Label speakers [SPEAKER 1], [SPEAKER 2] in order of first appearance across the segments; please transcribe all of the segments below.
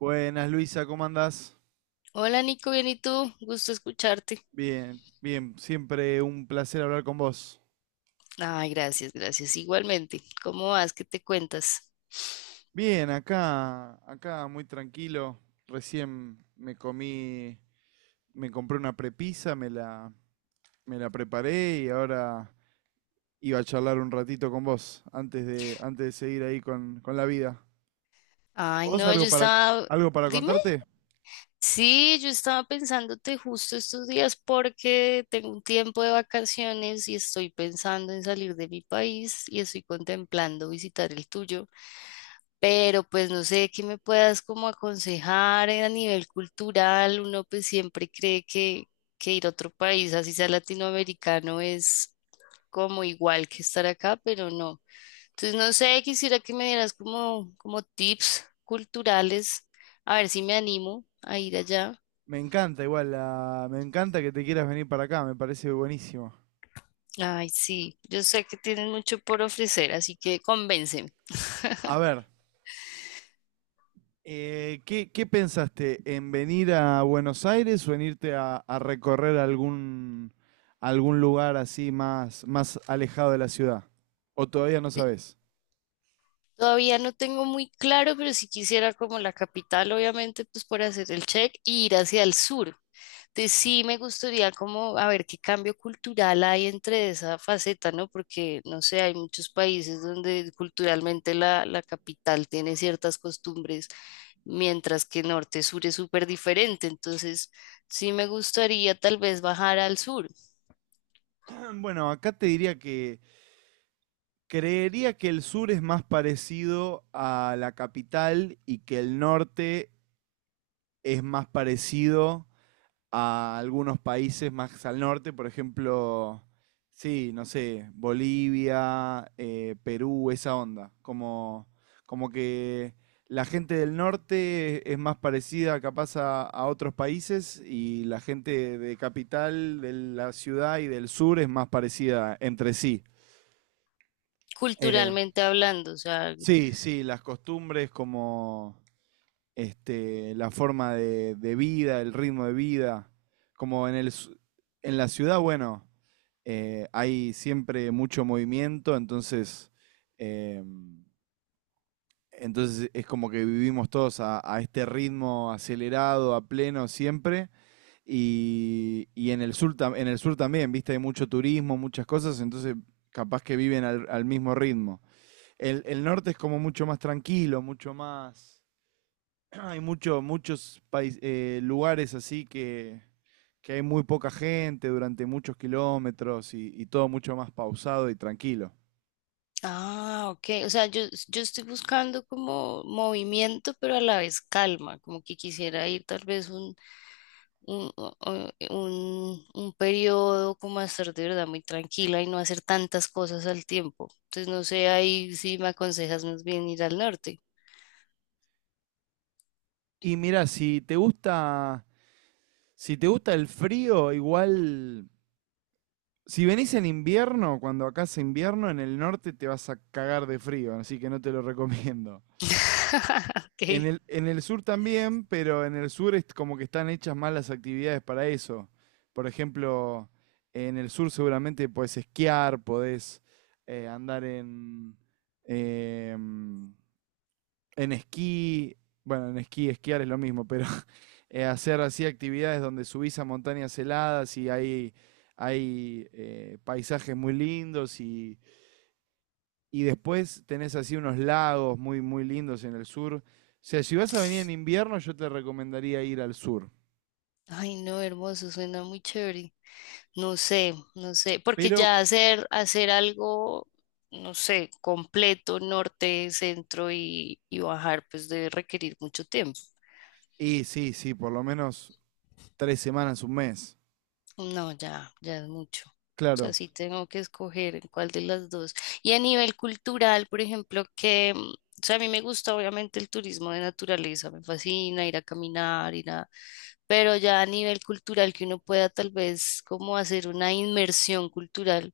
[SPEAKER 1] Buenas, Luisa, ¿cómo andás?
[SPEAKER 2] Hola Nico, bien y tú, gusto escucharte.
[SPEAKER 1] Bien, bien, siempre un placer hablar con vos.
[SPEAKER 2] Ay, gracias, gracias. Igualmente, ¿cómo vas? ¿Qué te cuentas?
[SPEAKER 1] Bien, acá, acá muy tranquilo. Recién me comí, me compré una prepisa, me la preparé y ahora iba a charlar un ratito con vos antes de seguir ahí con la vida.
[SPEAKER 2] Ay,
[SPEAKER 1] ¿Vos
[SPEAKER 2] no,
[SPEAKER 1] algo
[SPEAKER 2] yo
[SPEAKER 1] para,
[SPEAKER 2] estaba,
[SPEAKER 1] algo para
[SPEAKER 2] dime,
[SPEAKER 1] contarte?
[SPEAKER 2] sí, yo estaba pensándote justo estos días porque tengo un tiempo de vacaciones y estoy pensando en salir de mi país y estoy contemplando visitar el tuyo, pero pues no sé qué me puedas como aconsejar a nivel cultural. Uno pues siempre cree que ir a otro país, así sea latinoamericano, es como igual que estar acá, pero no. Entonces, no sé, quisiera que me dieras como, como tips culturales, a ver si me animo a ir allá.
[SPEAKER 1] Me encanta igual, me encanta que te quieras venir para acá, me parece buenísimo.
[SPEAKER 2] Ay, sí, yo sé que tienen mucho por ofrecer, así que convénceme.
[SPEAKER 1] A ver. Qué pensaste? ¿En venir a Buenos Aires o en irte a recorrer algún lugar así más alejado de la ciudad? ¿O todavía no
[SPEAKER 2] Eh,
[SPEAKER 1] sabes?
[SPEAKER 2] Todavía no tengo muy claro, pero si quisiera como la capital, obviamente, pues por hacer el check y ir hacia el sur. Entonces, sí me gustaría como a ver qué cambio cultural hay entre esa faceta, ¿no? Porque, no sé, hay muchos países donde culturalmente la capital tiene ciertas costumbres, mientras que norte-sur es súper diferente. Entonces, sí me gustaría tal vez bajar al sur,
[SPEAKER 1] Bueno, acá te diría que creería que el sur es más parecido a la capital y que el norte es más parecido a algunos países más al norte, por ejemplo, sí, no sé, Bolivia, Perú, esa onda. Como, como que la gente del norte es más parecida capaz a otros países y la gente de capital, de la ciudad y del sur es más parecida entre sí. Eh,
[SPEAKER 2] culturalmente hablando, o sea.
[SPEAKER 1] sí, sí, las costumbres como... este, la forma de vida, el ritmo de vida. Como en, el, su- En la ciudad, bueno, hay siempre mucho movimiento, entonces, em, entonces es como que vivimos todos a este ritmo acelerado, a pleno siempre. Y en el sur, en el sur también, viste, hay mucho turismo, muchas cosas, entonces capaz que viven al mismo ritmo. El norte es como mucho más tranquilo, mucho más hay lugares así que hay muy poca gente durante muchos kilómetros y todo mucho más pausado y tranquilo.
[SPEAKER 2] Ah, ok. O sea, yo estoy buscando como movimiento, pero a la vez calma, como que quisiera ir tal vez un, o- un periodo como a estar de verdad muy tranquila y no hacer tantas cosas al tiempo. Entonces, no sé, ahí si me aconsejas más bien ir al norte.
[SPEAKER 1] Y mira, si te gusta, si te gusta el frío, igual, si venís en invierno, cuando acá hace invierno, en el norte te vas a cagar de frío, así que no te lo recomiendo.
[SPEAKER 2] Ok.
[SPEAKER 1] En el sur también, pero en el sur es como que están hechas más las actividades para eso. Por ejemplo, en el sur seguramente podés esquiar, podés eh, andar en, em, en esquí. Bueno, en esquí, esquiar es lo mismo, pero hacer así actividades donde subís a montañas heladas y hay paisajes muy lindos y después tenés así unos lagos muy, muy lindos en el sur. O sea, si vas a venir en invierno, yo te recomendaría ir al sur.
[SPEAKER 2] Ay, no, hermoso, suena muy chévere. No sé, no sé, porque
[SPEAKER 1] Pero,
[SPEAKER 2] ya hacer algo, no sé, completo, norte, centro y bajar, pues debe requerir mucho tiempo.
[SPEAKER 1] y sí, sí, por lo menos 3 semanas, un mes.
[SPEAKER 2] No, ya, ya es mucho. O sea,
[SPEAKER 1] Claro.
[SPEAKER 2] sí tengo que escoger en cuál de las dos. Y a nivel cultural, por ejemplo, o sea, a mí me gusta obviamente el turismo de naturaleza, me fascina ir a caminar, ir a, pero ya a nivel cultural que uno pueda tal vez como hacer una inmersión cultural.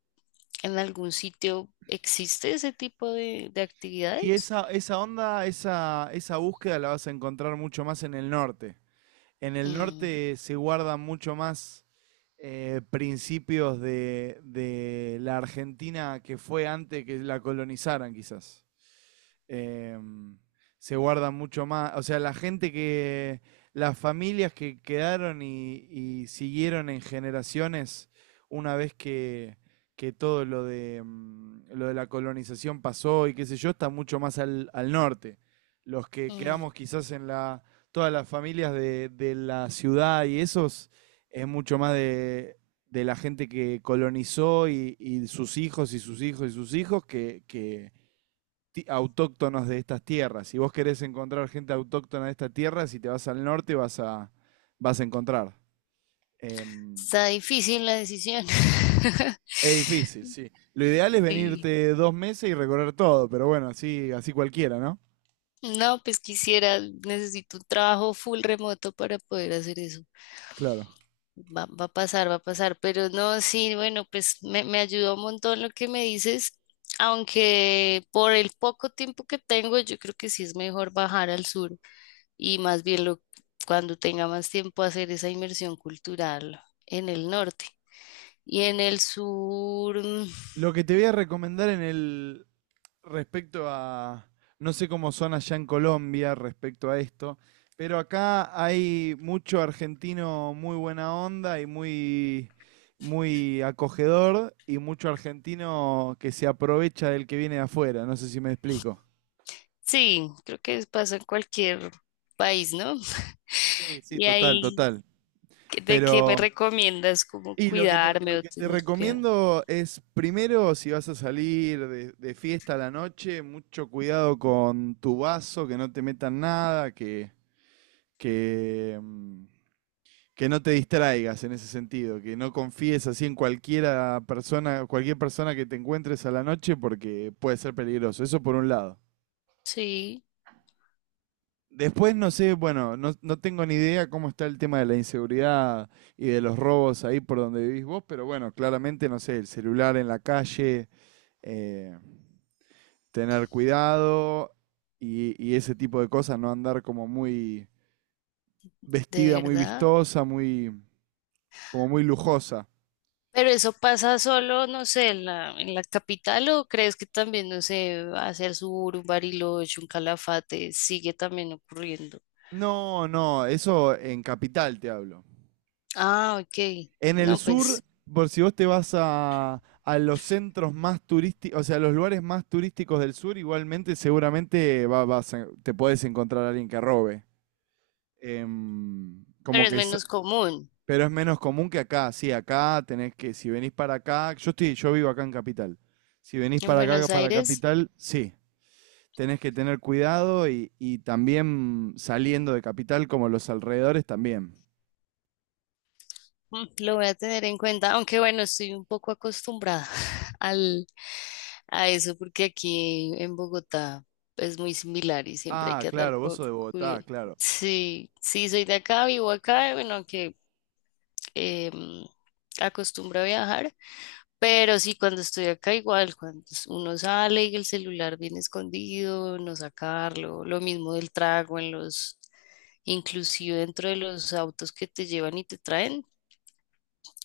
[SPEAKER 2] ¿En algún sitio existe ese tipo de
[SPEAKER 1] Y
[SPEAKER 2] actividades?
[SPEAKER 1] esa onda, esa búsqueda la vas a encontrar mucho más en el norte. En el
[SPEAKER 2] Mm,
[SPEAKER 1] norte se guardan mucho más principios de la Argentina que fue antes que la colonizaran, quizás. em, se guardan mucho más. O sea, la gente que, las familias que quedaron y siguieron en generaciones una vez que todo lo de, lo de la colonización pasó y qué sé yo, está mucho más al norte. Los que
[SPEAKER 2] mm.
[SPEAKER 1] quedamos quizás en la, todas las familias de la ciudad y esos, es mucho más de la gente que colonizó y sus hijos y sus hijos y sus hijos autóctonos de estas tierras. Si vos querés encontrar gente autóctona de esta tierra, si te vas al norte vas a encontrar. Em,
[SPEAKER 2] Está difícil la decisión.
[SPEAKER 1] es difícil, sí. Lo ideal es
[SPEAKER 2] Sí.
[SPEAKER 1] venirte 2 meses y recorrer todo, pero bueno, así, así cualquiera, ¿no?
[SPEAKER 2] No, pues quisiera, necesito un trabajo full remoto para poder hacer eso.
[SPEAKER 1] Claro.
[SPEAKER 2] Va, va a pasar, pero no, sí, bueno, me ayudó un montón lo que me dices, aunque por el poco tiempo que tengo, yo creo que sí es mejor bajar al sur y más bien lo, cuando tenga más tiempo hacer esa inmersión cultural en el norte. Y en el sur, mm,
[SPEAKER 1] Lo que te voy a recomendar en el, respecto a, no sé cómo son allá en Colombia respecto a esto, pero acá hay mucho argentino muy buena onda y muy, muy acogedor y mucho argentino que se aprovecha del que viene de afuera, no sé si me explico.
[SPEAKER 2] sí, creo que pasa en cualquier país, ¿no?
[SPEAKER 1] Sí, sí,
[SPEAKER 2] Y
[SPEAKER 1] total,
[SPEAKER 2] ahí,
[SPEAKER 1] total.
[SPEAKER 2] ¿de qué me
[SPEAKER 1] Pero,
[SPEAKER 2] recomiendas? ¿Cómo
[SPEAKER 1] y
[SPEAKER 2] cuidarme
[SPEAKER 1] lo
[SPEAKER 2] o
[SPEAKER 1] que te
[SPEAKER 2] tener cuidado?
[SPEAKER 1] recomiendo es, primero, si vas a salir de fiesta a la noche, mucho cuidado con tu vaso, que no te metan nada, que, mm, que no te distraigas en ese sentido, que no confíes así en cualquiera persona, cualquier persona que te encuentres a la noche porque puede ser peligroso. Eso por un lado.
[SPEAKER 2] Sí,
[SPEAKER 1] Después no sé, bueno, no, no tengo ni idea cómo está el tema de la inseguridad y de los robos ahí por donde vivís vos, pero bueno, claramente, no sé, el celular en la calle, eh, tener cuidado y ese tipo de cosas, no andar como muy
[SPEAKER 2] de
[SPEAKER 1] vestida, muy
[SPEAKER 2] verdad.
[SPEAKER 1] vistosa, muy, como muy lujosa.
[SPEAKER 2] Pero eso pasa solo, no sé, en en la capital o crees que también, no sé, hacia el sur, un Bariloche, un Calafate, sigue también ocurriendo.
[SPEAKER 1] No, no, eso en Capital te hablo.
[SPEAKER 2] Ah, ok.
[SPEAKER 1] En el
[SPEAKER 2] No,
[SPEAKER 1] sur,
[SPEAKER 2] pues,
[SPEAKER 1] por si vos te vas a los centros más turísticos, o sea, a los lugares más turísticos del sur, igualmente seguramente te podés encontrar a alguien que robe. Em,
[SPEAKER 2] pero
[SPEAKER 1] como
[SPEAKER 2] es
[SPEAKER 1] que es-
[SPEAKER 2] menos común.
[SPEAKER 1] pero es menos común que acá, sí, acá tenés que, si venís para acá, yo estoy, yo vivo acá en Capital. Si venís
[SPEAKER 2] En
[SPEAKER 1] para acá,
[SPEAKER 2] Buenos
[SPEAKER 1] para
[SPEAKER 2] Aires.
[SPEAKER 1] Capital, sí, tenés que tener cuidado y también saliendo de Capital, como los alrededores también.
[SPEAKER 2] Mm, lo voy a tener en cuenta, aunque bueno, estoy un poco acostumbrada al, a eso porque aquí en Bogotá es muy similar y siempre hay
[SPEAKER 1] Ah,
[SPEAKER 2] que andar
[SPEAKER 1] claro, vos
[SPEAKER 2] con
[SPEAKER 1] sos de Bogotá,
[SPEAKER 2] cuidado.
[SPEAKER 1] claro.
[SPEAKER 2] Sí, sí, soy de acá, vivo acá, bueno, aunque em, acostumbro a viajar, pero sí, cuando estoy acá igual, cuando uno sale y el celular viene escondido, no sacarlo, lo mismo del trago en los, inclusive dentro de los autos que te llevan y te traen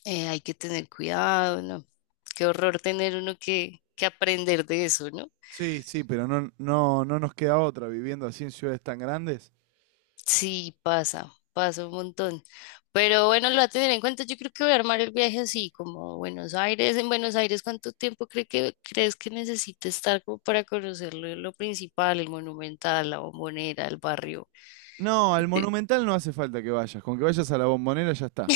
[SPEAKER 2] hay que tener cuidado, ¿no? Qué horror tener uno que aprender de eso, ¿no?
[SPEAKER 1] Sí, sí, pero no, no, no nos queda otra viviendo así en ciudades tan grandes.
[SPEAKER 2] Sí, pasa, pasa un montón. Pero bueno, lo voy a tener en cuenta. Yo creo que voy a armar el viaje así, como Buenos Aires. En Buenos Aires, ¿cuánto tiempo crees que necesite estar como para conocer lo principal, el Monumental, la Bombonera, el barrio?
[SPEAKER 1] No, al
[SPEAKER 2] De-
[SPEAKER 1] Monumental no hace falta que vayas. Con que vayas a la Bombonera ya está.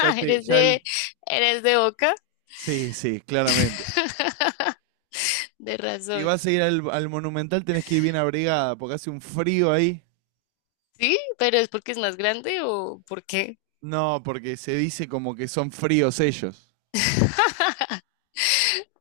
[SPEAKER 2] ¿Eres
[SPEAKER 1] Ya el...
[SPEAKER 2] eres de Boca?
[SPEAKER 1] Sí, sí, claramente.
[SPEAKER 2] De
[SPEAKER 1] Si
[SPEAKER 2] razón.
[SPEAKER 1] vas a ir al Monumental tenés que ir bien abrigada porque hace un frío ahí.
[SPEAKER 2] ¿Sí? ¿Pero es porque es más grande o por qué?
[SPEAKER 1] No, porque se dice como que son fríos ellos.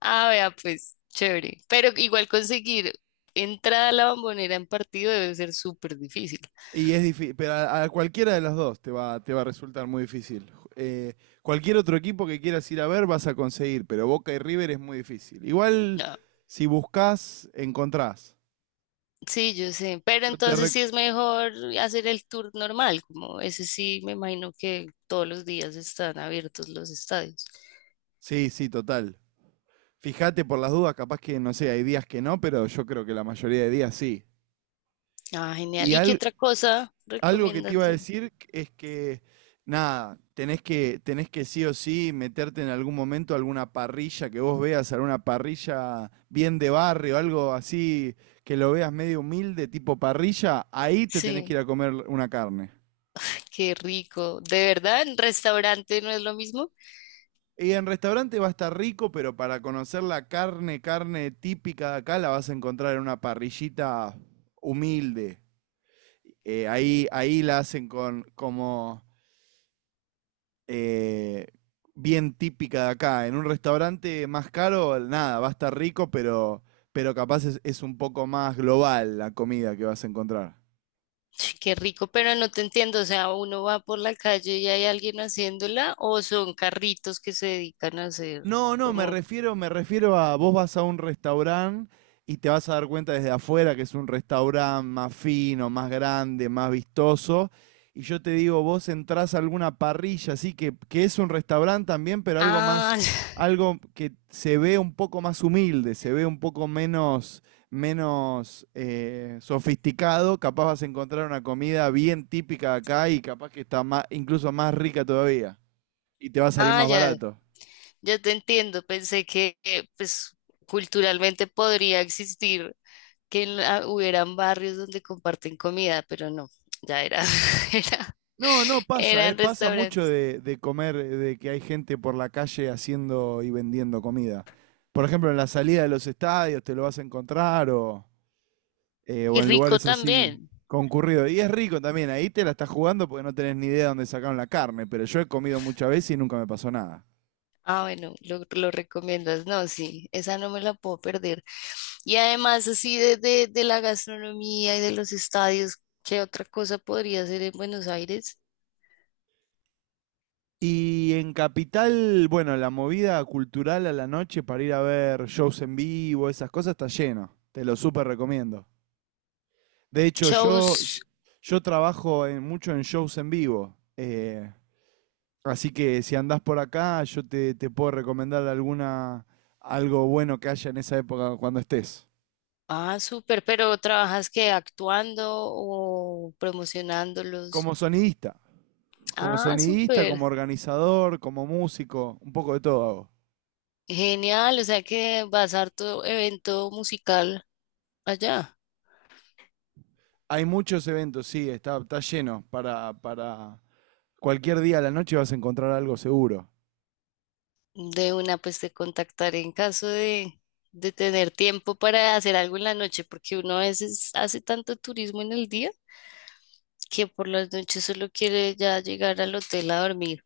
[SPEAKER 2] Ah, vea, pues, chévere. Pero igual conseguir entrada a la Bombonera en partido debe ser súper difícil.
[SPEAKER 1] Y es difícil, pero a cualquiera de las dos te va a resultar muy difícil. Eh, cualquier otro equipo que quieras ir a ver vas a conseguir, pero Boca y River es muy difícil. Igual,
[SPEAKER 2] No,
[SPEAKER 1] si buscas, encontrás.
[SPEAKER 2] sí, yo sé. Pero
[SPEAKER 1] Yo te
[SPEAKER 2] entonces
[SPEAKER 1] re-
[SPEAKER 2] sí es mejor hacer el tour normal, como ese sí, me imagino que todos los días están abiertos los estadios.
[SPEAKER 1] Sí, sí, total. Fíjate por las dudas, capaz que, no sé, hay días que no, pero yo creo que la mayoría de días sí.
[SPEAKER 2] Ah, genial.
[SPEAKER 1] Y,
[SPEAKER 2] ¿Y qué
[SPEAKER 1] al-
[SPEAKER 2] otra cosa
[SPEAKER 1] algo que te
[SPEAKER 2] recomiendas
[SPEAKER 1] iba a
[SPEAKER 2] hacer?
[SPEAKER 1] decir es que, nada, tenés que sí o sí meterte en algún momento a alguna parrilla que vos veas, alguna parrilla bien de barrio, algo así que lo veas medio humilde, tipo parrilla, ahí te tenés que ir
[SPEAKER 2] Sí,
[SPEAKER 1] a comer una carne.
[SPEAKER 2] qué rico. ¿De verdad en restaurante no es lo mismo?
[SPEAKER 1] Y en restaurante va a estar rico, pero para conocer la carne, carne típica de acá, la vas a encontrar en una parrillita humilde. Ahí la hacen con como eh, bien típica de acá. En un restaurante más caro, nada, va a estar rico, pero capaz es un poco más global la comida que vas a encontrar.
[SPEAKER 2] Ch, qué rico, pero no te entiendo, o sea, uno va por la calle y hay alguien haciéndola o son carritos que se dedican a hacer
[SPEAKER 1] No, no,
[SPEAKER 2] como...
[SPEAKER 1] me refiero a vos vas a un restaurante y te vas a dar cuenta desde afuera que es un restaurante más fino, más grande, más vistoso. Y yo te digo, vos entrás a alguna parrilla, así que es un restaurante también, pero algo más,
[SPEAKER 2] Ah,
[SPEAKER 1] algo que se ve un poco más humilde, se ve un poco menos, menos sofisticado. Capaz vas a encontrar una comida bien típica de acá y capaz que está más, incluso más rica todavía. Y te va a salir
[SPEAKER 2] ah,
[SPEAKER 1] más
[SPEAKER 2] ya,
[SPEAKER 1] barato.
[SPEAKER 2] ya te entiendo, pensé que pues culturalmente podría existir que en la- hubieran barrios donde comparten comida, pero no, ya era, era,
[SPEAKER 1] No, no pasa, ¿eh?
[SPEAKER 2] eran
[SPEAKER 1] Pasa mucho
[SPEAKER 2] restaurantes.
[SPEAKER 1] de comer, de que hay gente por la calle haciendo y vendiendo comida. Por ejemplo, en la salida de los estadios te lo vas a encontrar o
[SPEAKER 2] Y
[SPEAKER 1] en
[SPEAKER 2] rico
[SPEAKER 1] lugares así
[SPEAKER 2] también.
[SPEAKER 1] concurridos. Y es rico también, ahí te la estás jugando porque no tenés ni idea de dónde sacaron la carne, pero yo he comido muchas veces y nunca me pasó nada.
[SPEAKER 2] Ah, bueno, lo recomiendas. No, sí, esa no me la puedo perder. Y además, así de la gastronomía y de los estadios, ¿qué otra cosa podría hacer en Buenos Aires?
[SPEAKER 1] Y en Capital, bueno, la movida cultural a la noche para ir a ver shows en vivo, esas cosas, está lleno. Te lo súper recomiendo. De hecho,
[SPEAKER 2] Shows.
[SPEAKER 1] mucho en shows en vivo. Así que si andás por acá, te puedo recomendar algo bueno que haya en esa época cuando estés.
[SPEAKER 2] Ah, súper, pero ¿trabajas que actuando o promocionándolos?
[SPEAKER 1] Como sonidista. Como
[SPEAKER 2] Ah,
[SPEAKER 1] sonidista,
[SPEAKER 2] súper.
[SPEAKER 1] como organizador, como músico, un poco de todo hago.
[SPEAKER 2] Genial, o sea que vas a harto evento musical allá.
[SPEAKER 1] Hay muchos eventos, sí, está, está lleno. Para cualquier día a la noche vas a encontrar algo seguro.
[SPEAKER 2] De una, pues te contactaré en caso de tener tiempo para hacer algo en la noche, porque uno a veces hace tanto turismo en el día que por las noches solo quiere ya llegar al hotel a dormir.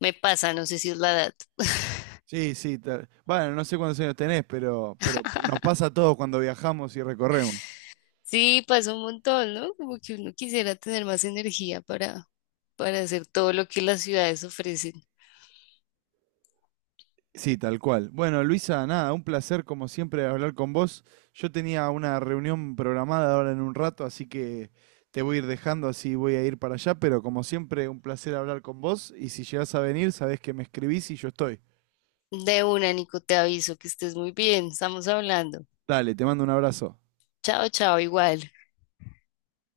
[SPEAKER 2] Me pasa, no sé si es la edad.
[SPEAKER 1] Sí, sí. Bueno, no sé cuántos años tenés, pero nos pasa a todos cuando viajamos y recorremos.
[SPEAKER 2] Sí, pasa un montón, ¿no? Como que uno quisiera tener más energía para hacer todo lo que las ciudades ofrecen.
[SPEAKER 1] Sí, tal cual. Bueno, Luisa, nada, un placer como siempre hablar con vos. Yo tenía una reunión programada ahora en un rato, así que te voy a ir dejando, así voy a ir para allá, pero como siempre, un placer hablar con vos y si llegás a venir, sabés que me escribís y yo estoy.
[SPEAKER 2] De una, Nico, te aviso que estés muy bien, estamos hablando.
[SPEAKER 1] Dale, te mando un abrazo.
[SPEAKER 2] Chao, chao, igual.